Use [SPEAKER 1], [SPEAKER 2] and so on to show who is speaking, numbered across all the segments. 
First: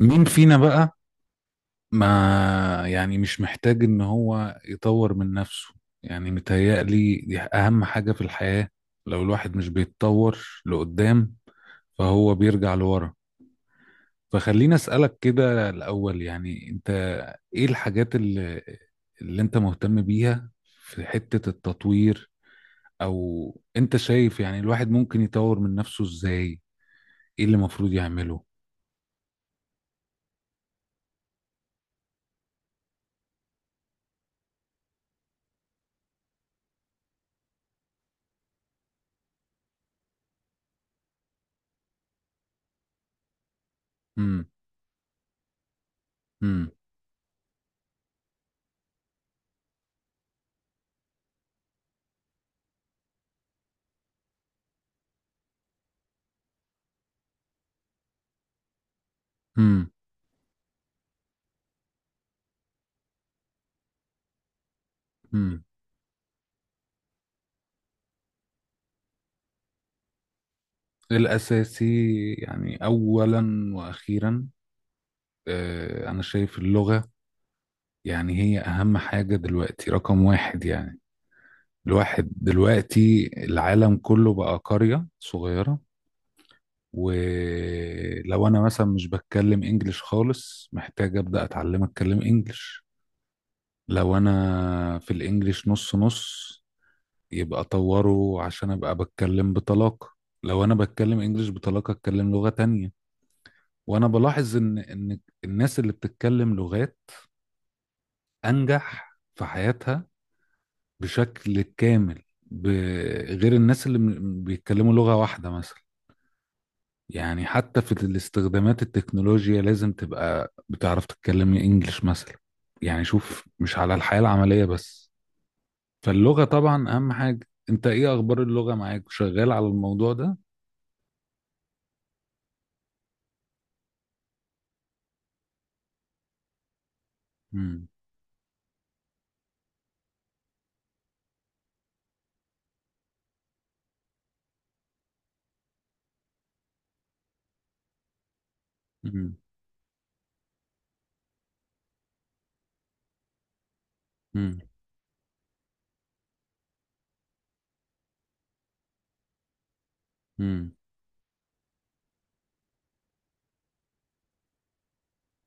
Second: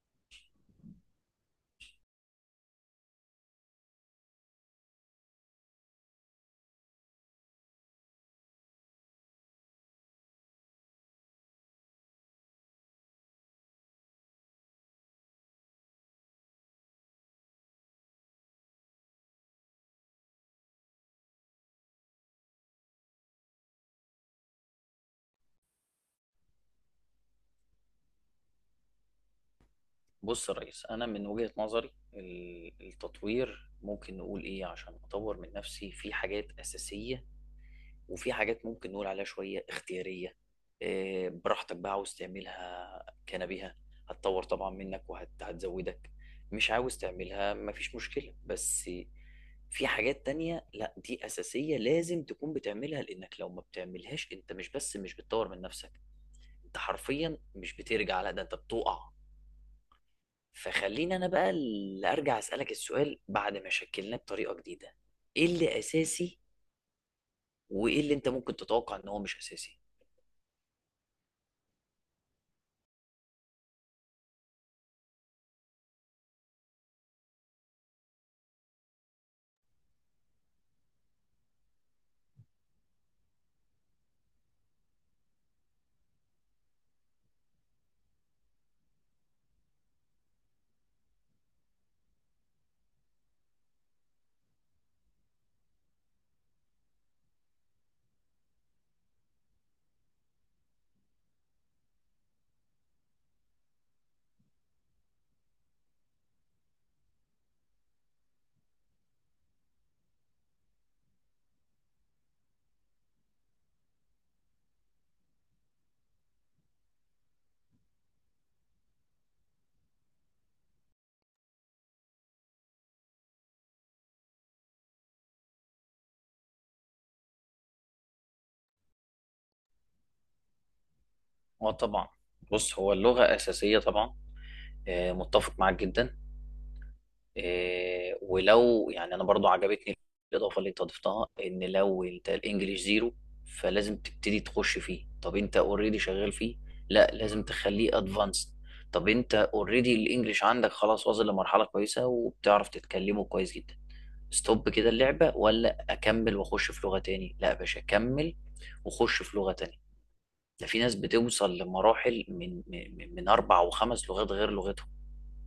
[SPEAKER 1] مين فينا بقى؟ ما، يعني مش محتاج ان هو يطور من نفسه. يعني متهيألي دي اهم حاجة في الحياة. لو الواحد مش بيتطور لقدام، فهو بيرجع لورا. فخليني اسألك كده الاول، يعني انت ايه الحاجات اللي انت مهتم بيها في حتة التطوير؟ او انت شايف يعني الواحد ممكن يطور من نفسه ازاي؟ ايه اللي المفروض يعمله؟
[SPEAKER 2] بص يا ريس، انا من وجهة نظري التطوير ممكن نقول ايه. عشان اطور من نفسي في حاجات اساسية، وفي حاجات ممكن نقول عليها شوية اختيارية. براحتك بقى عاوز تعملها كنبيها، هتطور
[SPEAKER 1] امم.
[SPEAKER 2] طبعا منك وهتزودك. مش عاوز تعملها مفيش مشكلة. بس في حاجات تانية لا، دي اساسية لازم تكون بتعملها، لانك لو ما بتعملهاش انت مش بس مش بتطور من نفسك، انت حرفيا مش بترجع، لا ده انت بتقع.
[SPEAKER 1] امم.
[SPEAKER 2] فخليني انا بقى اللي ارجع اسالك السؤال بعد ما شكلناه بطريقه جديده. ايه
[SPEAKER 1] امم.
[SPEAKER 2] اللي اساسي وايه اللي انت ممكن تتوقع ان هو مش اساسي.
[SPEAKER 1] الأساسي، يعني أولا وأخيرا، آه، أنا شايف اللغة. يعني هي أهم حاجة دلوقتي، رقم واحد يعني. الواحد دلوقتي العالم كله بقى قرية صغيرة. ولو أنا مثلا مش بتكلم إنجليش خالص، محتاج أبدأ أتعلم أتكلم إنجليش. لو أنا في الإنجليش نص نص، يبقى أطوره عشان أبقى بتكلم بطلاقة. لو أنا بتكلم إنجليش بطلاقة، أتكلم لغة تانية. وانا بلاحظ ان الناس اللي بتتكلم لغات انجح في حياتها بشكل كامل بغير الناس اللي بيتكلموا لغة واحدة مثلا. يعني حتى في الاستخدامات التكنولوجيا لازم تبقى بتعرف تتكلم انجلش مثلا. يعني شوف مش على الحياة العملية بس. فاللغة طبعا اهم حاجة. انت ايه اخبار اللغة معاك؟ شغال على الموضوع ده؟
[SPEAKER 2] اه طبعا. بص هو اللغة أساسية طبعا. متفق معاك جدا.
[SPEAKER 1] مم.
[SPEAKER 2] ولو يعني أنا برضو عجبتني الإضافة اللي أنت ضفتها، إن لو أنت الإنجليش زيرو فلازم تبتدي تخش فيه. طب أنت أوريدي شغال فيه، لا لازم تخليه أدفانسد. طب أنت
[SPEAKER 1] مم.
[SPEAKER 2] أوريدي الإنجليش عندك خلاص، واصل لمرحلة كويسة وبتعرف تتكلمه كويس جدا،
[SPEAKER 1] مم.
[SPEAKER 2] ستوب كده اللعبة ولا أكمل وأخش في لغة تاني؟ لا يا باشا، أكمل وأخش في لغة تانية. ده
[SPEAKER 1] مم.
[SPEAKER 2] في ناس بتوصل لمراحل من أربع وخمس لغات غير لغتهم.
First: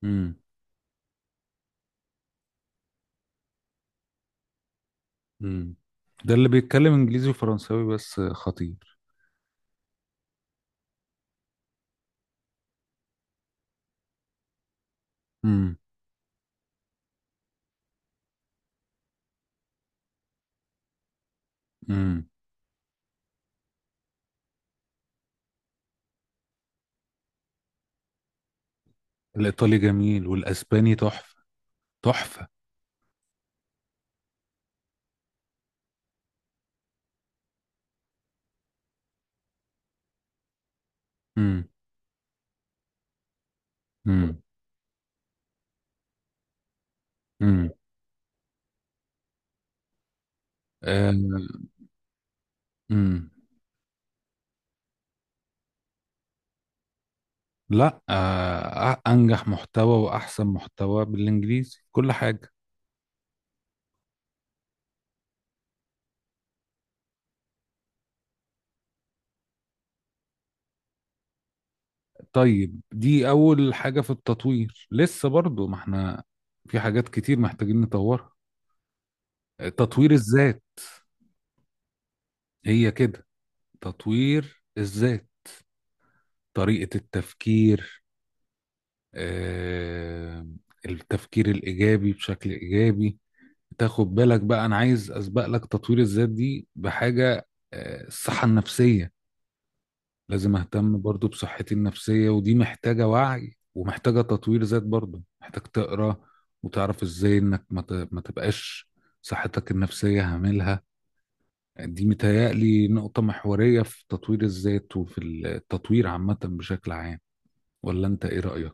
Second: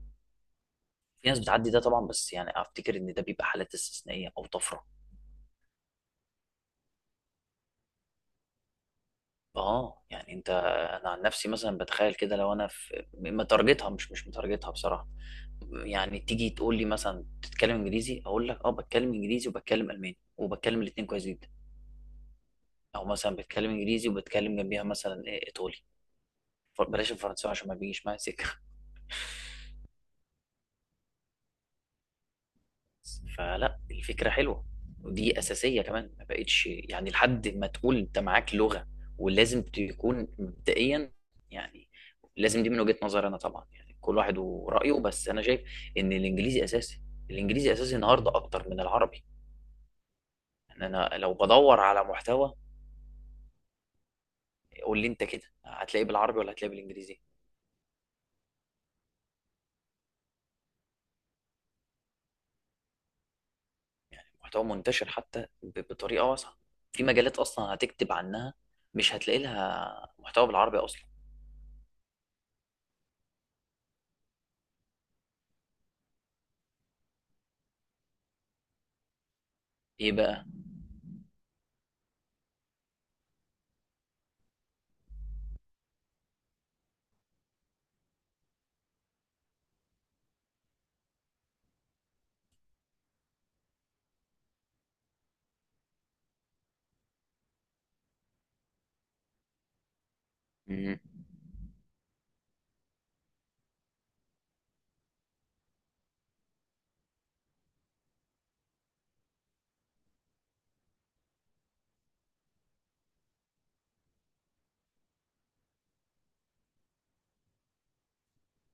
[SPEAKER 1] مم.
[SPEAKER 2] في ناس بتعدي ده طبعا، بس يعني أفتكر إن ده بيبقى حالات استثنائية أو طفرة.
[SPEAKER 1] مم. ده اللي بيتكلم انجليزي وفرنساوي بس خطير.
[SPEAKER 2] آه يعني أنت، أنا عن نفسي مثلا بتخيل كده، لو أنا في متارجتها، مش متارجتها بصراحة،
[SPEAKER 1] امم.
[SPEAKER 2] يعني تيجي تقول لي مثلا بتتكلم إنجليزي، أقول لك آه بتكلم إنجليزي وبتكلم ألماني وبتكلم الاتنين كويس جدا.
[SPEAKER 1] امم.
[SPEAKER 2] أو مثلا بتكلم إنجليزي وبتكلم جنبيها مثلا إيطالي. فبلاش الفرنساوي عشان ما بيجيش معايا سكه.
[SPEAKER 1] الإيطالي جميل والأسباني تحفة. تحفة.
[SPEAKER 2] فلا الفكره حلوه، ودي اساسيه كمان، ما بقتش يعني لحد ما تقول انت معاك لغه ولازم تكون مبدئيا
[SPEAKER 1] امم.
[SPEAKER 2] يعني. لازم دي من وجهه نظري انا طبعا، يعني كل واحد
[SPEAKER 1] امم.
[SPEAKER 2] ورايه، بس انا شايف ان الانجليزي اساسي.
[SPEAKER 1] امم.
[SPEAKER 2] الانجليزي اساسي النهارده اكتر من العربي. يعني انا لو بدور على محتوى،
[SPEAKER 1] امم.
[SPEAKER 2] قول لي انت كده هتلاقيه بالعربي ولا هتلاقيه بالانجليزي؟
[SPEAKER 1] لا، آه، أنجح محتوى وأحسن محتوى بالإنجليزي، كل حاجة.
[SPEAKER 2] محتوى منتشر حتى بطريقه واسعه، في مجالات اصلا هتكتب عنها مش هتلاقي لها محتوى بالعربي اصلا.
[SPEAKER 1] طيب دي أول حاجة في التطوير. لسه برضو ما احنا في حاجات كتير محتاجين نطورها. آه، تطوير
[SPEAKER 2] ايه بقى.
[SPEAKER 1] الذات. هي كده، تطوير الذات، طريقة التفكير، آه، التفكير الإيجابي، بشكل إيجابي. تاخد بالك بقى، انا عايز اسبق لك تطوير الذات دي بحاجه. آه، الصحه النفسيه. لازم
[SPEAKER 2] مم.
[SPEAKER 1] اهتم برضو بصحتي النفسيه، ودي محتاجه وعي ومحتاجه تطوير ذات. برضو محتاج تقرا وتعرف ازاي انك ما تبقاش صحتك النفسيه هاملها. دي متهيألي نقطه محوريه في تطوير الذات وفي التطوير عامه بشكل عام. ولا انت ايه رايك؟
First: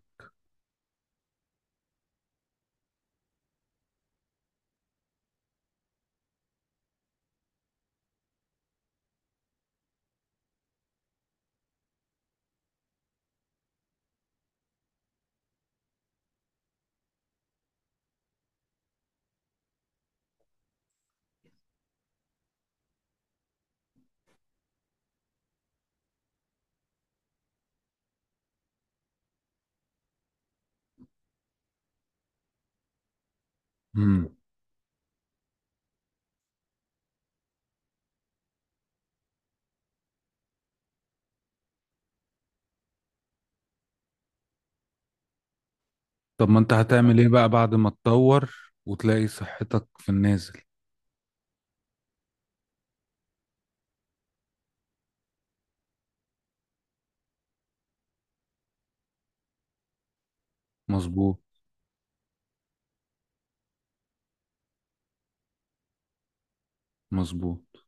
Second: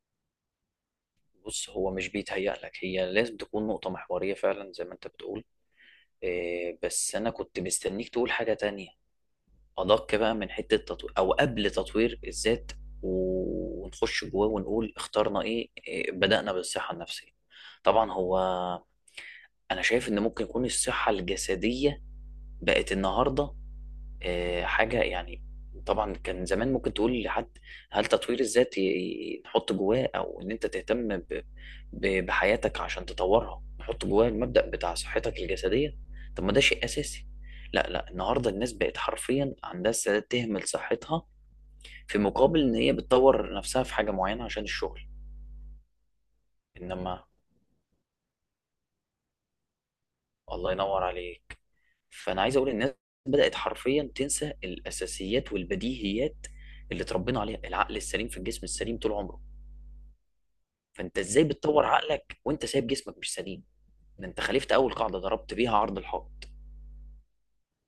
[SPEAKER 2] بص هو مش بيتهيأ لك، هي لازم تكون نقطة محورية فعلا زي ما انت بتقول. إيه، بس انا كنت مستنيك تقول حاجة تانية ادق بقى من حتة تطوير، او قبل تطوير الذات ونخش جواه ونقول اخترنا ايه، بدأنا بالصحة النفسية. طبعا هو انا شايف ان ممكن يكون الصحة الجسدية بقت النهاردة حاجة يعني، طبعا كان زمان ممكن تقول لحد، هل تطوير الذات نحط جواه او ان انت تهتم بحياتك عشان تطورها، نحط جواه
[SPEAKER 1] امم.
[SPEAKER 2] المبدأ بتاع صحتك الجسدية. طب ما ده شيء اساسي. لا لا، النهارده الناس بقت حرفيا عندها استعداد تهمل صحتها في مقابل ان هي بتطور نفسها في حاجة معينة عشان الشغل.
[SPEAKER 1] طب ما انت
[SPEAKER 2] انما
[SPEAKER 1] هتعمل ايه بقى بعد ما تطور وتلاقي صحتك في النازل؟
[SPEAKER 2] الله ينور عليك، فانا عايز اقول الناس بدات حرفيا تنسى الاساسيات والبديهيات اللي اتربينا عليها. العقل السليم في الجسم السليم طول عمره. فانت
[SPEAKER 1] مظبوط.
[SPEAKER 2] ازاي بتطور عقلك وانت سايب جسمك مش سليم؟ ده انت خالفت اول قاعده، ضربت بيها عرض الحائط.
[SPEAKER 1] مظبوط.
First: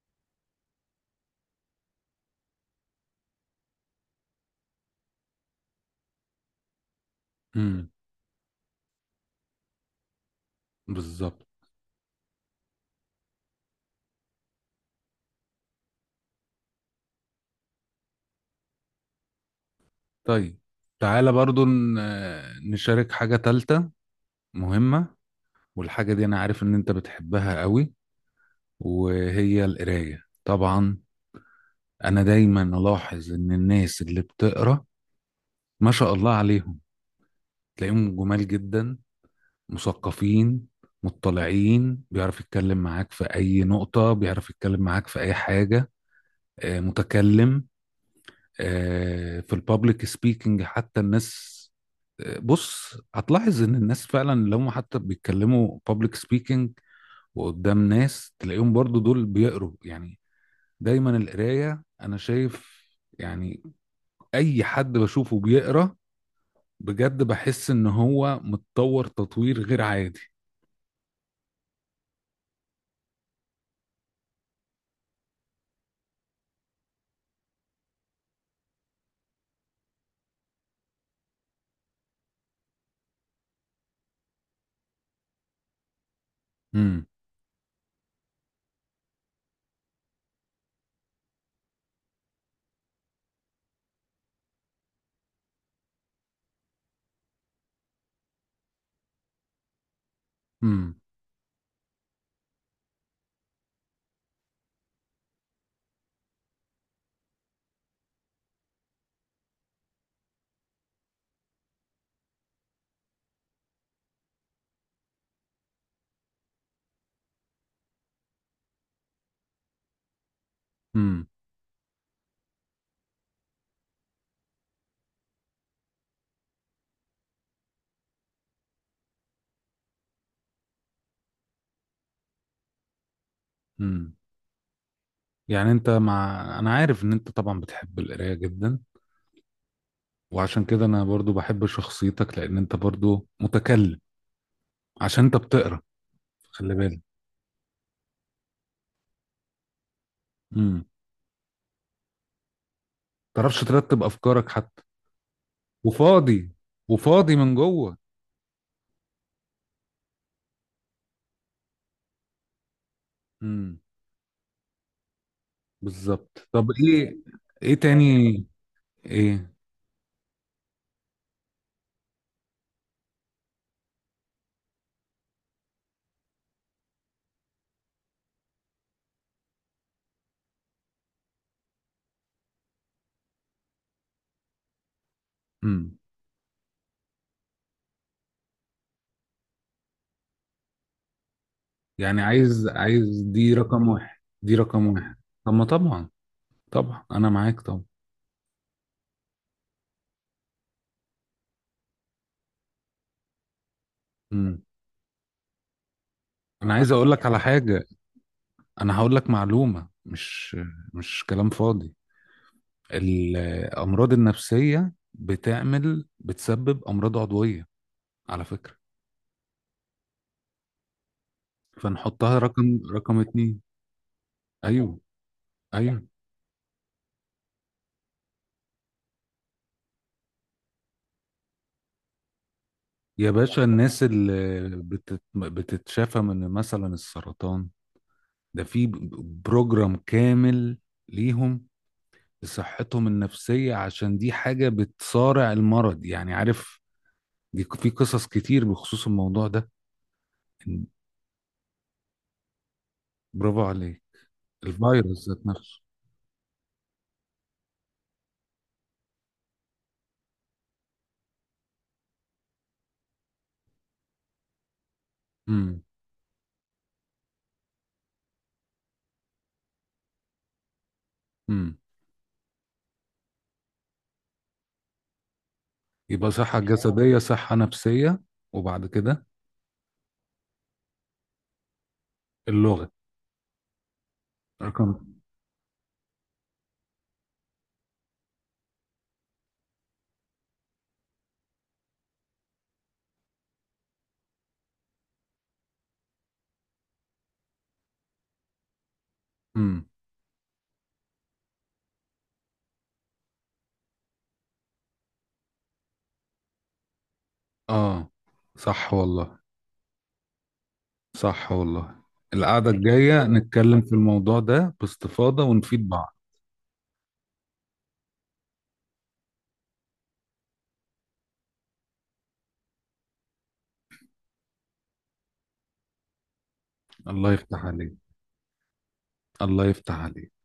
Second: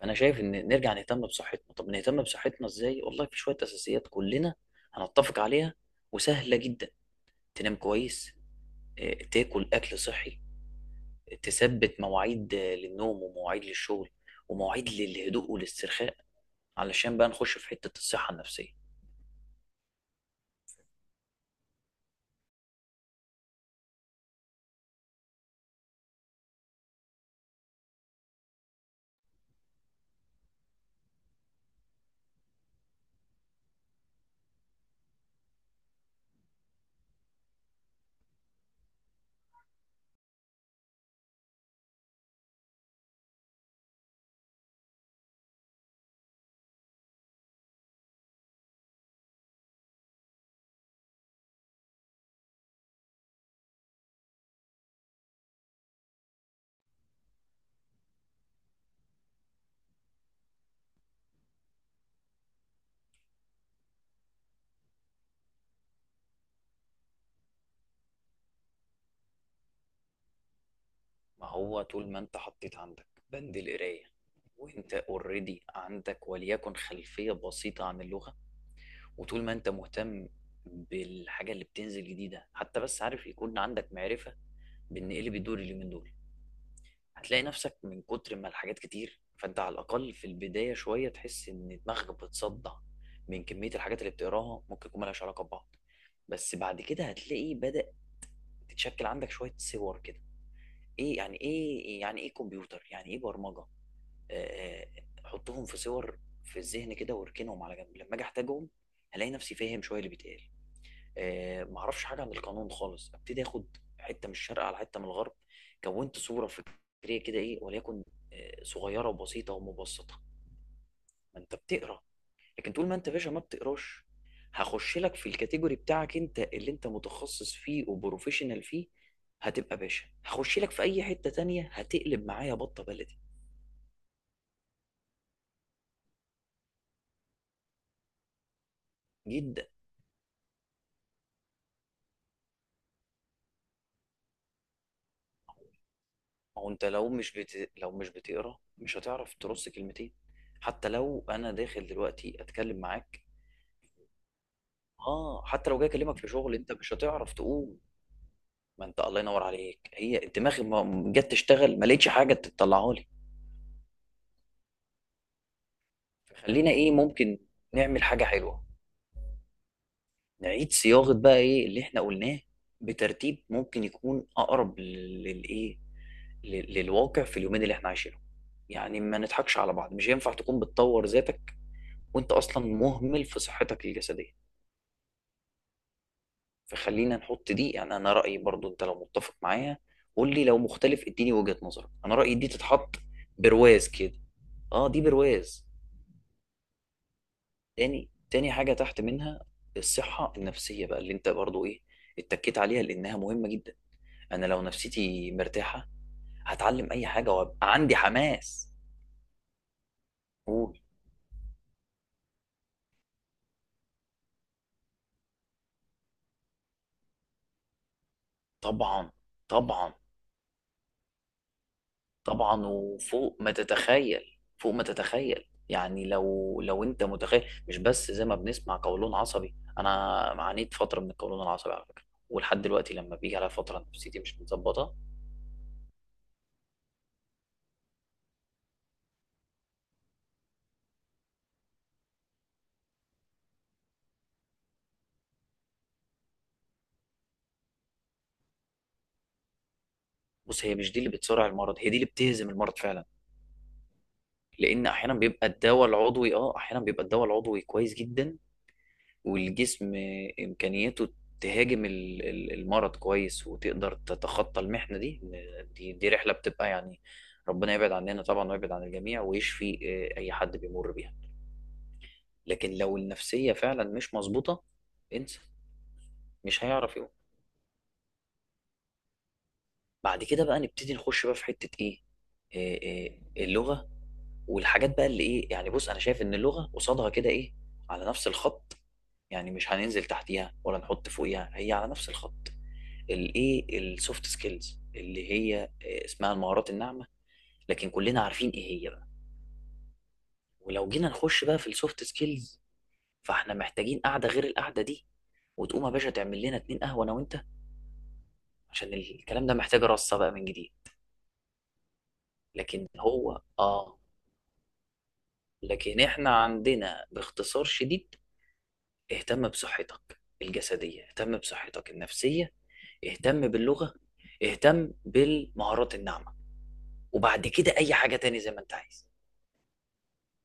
[SPEAKER 2] فانا شايف ان نرجع نهتم بصحتنا. طب نهتم بصحتنا ازاي؟ والله في شويه اساسيات كلنا هنتفق عليها، وسهله جدا. تنام
[SPEAKER 1] امم.
[SPEAKER 2] كويس، تاكل اكل صحي،
[SPEAKER 1] بالظبط.
[SPEAKER 2] تثبت مواعيد للنوم ومواعيد للشغل ومواعيد للهدوء والاسترخاء، علشان بقى نخش في حتة الصحة النفسية.
[SPEAKER 1] طيب تعالى برضو نشارك حاجة تالتة مهمة. والحاجة دي أنا عارف إن أنت بتحبها قوي، وهي القراية طبعا. أنا دايما ألاحظ إن الناس اللي بتقرأ، ما شاء الله عليهم، تلاقيهم جمال جدا، مثقفين، مطلعين. بيعرف يتكلم معاك في أي نقطة، بيعرف يتكلم معاك في أي حاجة. آه، متكلم. آه، في البابليك سبيكنج حتى. الناس، آه، بص هتلاحظ ان الناس فعلا لو هم حتى بيتكلموا بابليك سبيكنج وقدام ناس، تلاقيهم برضو دول بيقروا يعني. دايما القراية انا شايف، يعني اي حد بشوفه بيقرا بجد، بحس ان هو متطور تطوير غير عادي.
[SPEAKER 2] ما هو طول ما انت حطيت عندك بند القراية، وانت اوريدي عندك وليكن خلفية بسيطة عن اللغة، وطول ما انت مهتم بالحاجة اللي بتنزل جديدة، حتى بس عارف يكون عندك معرفة بان ايه اللي بيدور اليومين دول،
[SPEAKER 1] امم.
[SPEAKER 2] هتلاقي نفسك من كتر ما الحاجات كتير فانت على الاقل في البداية شوية تحس ان دماغك بتصدع من كمية الحاجات اللي بتقراها، ممكن يكون ملهاش علاقة ببعض. بس بعد كده هتلاقي بدأ تتشكل عندك شوية صور كده،
[SPEAKER 1] امم.
[SPEAKER 2] ايه يعني، ايه يعني، ايه كمبيوتر، يعني ايه برمجه. آه، آه، حطهم في صور في الذهن كده واركنهم على جنب لما اجي احتاجهم، هلاقي نفسي فاهم شويه اللي بيتقال. معرفش حاجه عن القانون خالص، ابتدي اخد حته من الشرق على حته من الغرب، كونت صوره فكريه كده، ايه وليكن صغيره وبسيطه ومبسطه.
[SPEAKER 1] امم.
[SPEAKER 2] ما انت بتقرا. لكن طول ما انت يا باشا ما بتقراش، هخش لك في الكاتيجوري بتاعك انت اللي انت متخصص فيه وبروفيشنال فيه، هتبقى باشا. هخش لك في اي حتة تانية، هتقلب معايا بطة بلدي.
[SPEAKER 1] امم. يعني انت مع، انا عارف ان انت طبعا بتحب القراية جدا.
[SPEAKER 2] جدا.
[SPEAKER 1] وعشان كده انا برضو بحب شخصيتك، لان انت برضو متكلم عشان انت بتقرا.
[SPEAKER 2] ما هو
[SPEAKER 1] خلي
[SPEAKER 2] انت
[SPEAKER 1] بالك.
[SPEAKER 2] لو مش لو مش بتقرا مش هتعرف ترص كلمتين.
[SPEAKER 1] امم.
[SPEAKER 2] حتى لو انا داخل دلوقتي اتكلم معاك،
[SPEAKER 1] تعرفش ترتب افكارك حتى.
[SPEAKER 2] اه حتى لو جاي اكلمك في
[SPEAKER 1] وفاضي.
[SPEAKER 2] شغل انت مش هتعرف
[SPEAKER 1] وفاضي من
[SPEAKER 2] تقوم.
[SPEAKER 1] جوه.
[SPEAKER 2] ما انت الله ينور عليك، هي انت دماغي ما جت تشتغل ما لقيتش حاجة تطلعها لي.
[SPEAKER 1] امم. بالظبط. طب
[SPEAKER 2] فخلينا ايه،
[SPEAKER 1] ايه؟
[SPEAKER 2] ممكن
[SPEAKER 1] ايه
[SPEAKER 2] نعمل حاجة
[SPEAKER 1] تاني؟
[SPEAKER 2] حلوة،
[SPEAKER 1] ايه؟
[SPEAKER 2] نعيد صياغة بقى ايه اللي احنا قلناه بترتيب ممكن يكون اقرب للايه، للواقع في اليومين اللي احنا عايشينهم. يعني ما نضحكش على بعض، مش هينفع تكون بتطور ذاتك وانت اصلا مهمل في صحتك الجسدية.
[SPEAKER 1] امم.
[SPEAKER 2] فخلينا نحط دي، يعني انا رأيي، برضو انت لو متفق معايا قول لي، لو مختلف اديني وجهة نظرك، انا
[SPEAKER 1] يعني
[SPEAKER 2] رأيي دي
[SPEAKER 1] عايز،
[SPEAKER 2] تتحط
[SPEAKER 1] عايز دي رقم
[SPEAKER 2] برواز كده.
[SPEAKER 1] واحد، دي رقم
[SPEAKER 2] اه دي
[SPEAKER 1] واحد. طب ما
[SPEAKER 2] برواز.
[SPEAKER 1] طبعا. طبعا انا معاك طبعا.
[SPEAKER 2] تاني، حاجة تحت منها الصحة النفسية بقى اللي انت برضو ايه اتكيت عليها لانها مهمة جدا. انا لو
[SPEAKER 1] امم.
[SPEAKER 2] نفسيتي مرتاحه
[SPEAKER 1] انا عايز
[SPEAKER 2] هتعلم اي
[SPEAKER 1] اقول لك
[SPEAKER 2] حاجه
[SPEAKER 1] على
[SPEAKER 2] وابقى
[SPEAKER 1] حاجه.
[SPEAKER 2] عندي حماس.
[SPEAKER 1] انا هقول لك معلومه، مش
[SPEAKER 2] قول.
[SPEAKER 1] مش كلام فاضي. الامراض النفسيه بتعمل، بتسبب امراض عضويه على فكره.
[SPEAKER 2] طبعا طبعا.
[SPEAKER 1] فنحطها رقم
[SPEAKER 2] طبعا
[SPEAKER 1] رقم
[SPEAKER 2] وفوق ما
[SPEAKER 1] اتنين.
[SPEAKER 2] تتخيل، فوق ما
[SPEAKER 1] ايوه.
[SPEAKER 2] تتخيل.
[SPEAKER 1] ايوه.
[SPEAKER 2] يعني لو انت متخيل، مش بس زي ما بنسمع قولون عصبي، انا عانيت فتره من القولون العصبي على فكره، ولحد دلوقتي لما
[SPEAKER 1] يا
[SPEAKER 2] بيجي على
[SPEAKER 1] باشا،
[SPEAKER 2] فتره
[SPEAKER 1] الناس
[SPEAKER 2] نفسيتي مش
[SPEAKER 1] اللي
[SPEAKER 2] متظبطه.
[SPEAKER 1] بتتشافى من مثلا السرطان، ده في بروجرام كامل ليهم لصحتهم النفسية، عشان دي حاجة بتصارع المرض، يعني عارف. دي في قصص كتير بخصوص الموضوع ده.
[SPEAKER 2] بص هي مش دي اللي بتسرع المرض، هي دي اللي بتهزم المرض فعلا.
[SPEAKER 1] برافو عليك.
[SPEAKER 2] لان احيانا
[SPEAKER 1] الفيروس ذات
[SPEAKER 2] بيبقى
[SPEAKER 1] نفسه.
[SPEAKER 2] الدواء العضوي، اه احيانا بيبقى الدواء العضوي كويس جدا، والجسم إمكانيته تهاجم المرض كويس وتقدر تتخطى المحنة دي، إن
[SPEAKER 1] امم.
[SPEAKER 2] دي رحلة بتبقى يعني، ربنا يبعد عننا طبعا ويبعد عن الجميع، ويشفي أي حد بيمر بيها.
[SPEAKER 1] امم.
[SPEAKER 2] لكن لو النفسية فعلا مش مظبوطة، انسى،
[SPEAKER 1] يبقى صحة
[SPEAKER 2] مش هيعرف يقوم.
[SPEAKER 1] جسدية، صحة نفسية. وبعد كده
[SPEAKER 2] بعد كده بقى نبتدي نخش بقى في حتة إيه. آه،
[SPEAKER 1] اللغة
[SPEAKER 2] اللغة. والحاجات بقى
[SPEAKER 1] رقم.
[SPEAKER 2] اللي إيه يعني، بص أنا شايف إن اللغة قصادها كده إيه، على نفس الخط، يعني مش هننزل تحتيها ولا نحط فوقيها، هي على نفس الخط. الايه السوفت سكيلز، اللي هي اسمها المهارات الناعمه، لكن كلنا عارفين ايه هي بقى.
[SPEAKER 1] امم.
[SPEAKER 2] ولو جينا نخش بقى في السوفت سكيلز، فاحنا محتاجين قعده غير القعده دي، وتقوم يا باشا تعمل لنا اتنين قهوه انا وانت،
[SPEAKER 1] اه، صح
[SPEAKER 2] عشان
[SPEAKER 1] والله.
[SPEAKER 2] الكلام ده محتاج رصه بقى من جديد.
[SPEAKER 1] صح والله. القعدة
[SPEAKER 2] لكن
[SPEAKER 1] الجاية
[SPEAKER 2] هو
[SPEAKER 1] نتكلم في
[SPEAKER 2] اه،
[SPEAKER 1] الموضوع ده باستفاضة ونفيد
[SPEAKER 2] لكن
[SPEAKER 1] بعض.
[SPEAKER 2] احنا عندنا باختصار شديد: اهتم بصحتك الجسديه، اهتم بصحتك النفسيه، اهتم باللغه، اهتم بالمهارات الناعمه،
[SPEAKER 1] الله
[SPEAKER 2] وبعد
[SPEAKER 1] يفتح
[SPEAKER 2] كده
[SPEAKER 1] عليك.
[SPEAKER 2] اي حاجه تاني زي ما انت عايز.
[SPEAKER 1] الله يفتح عليك.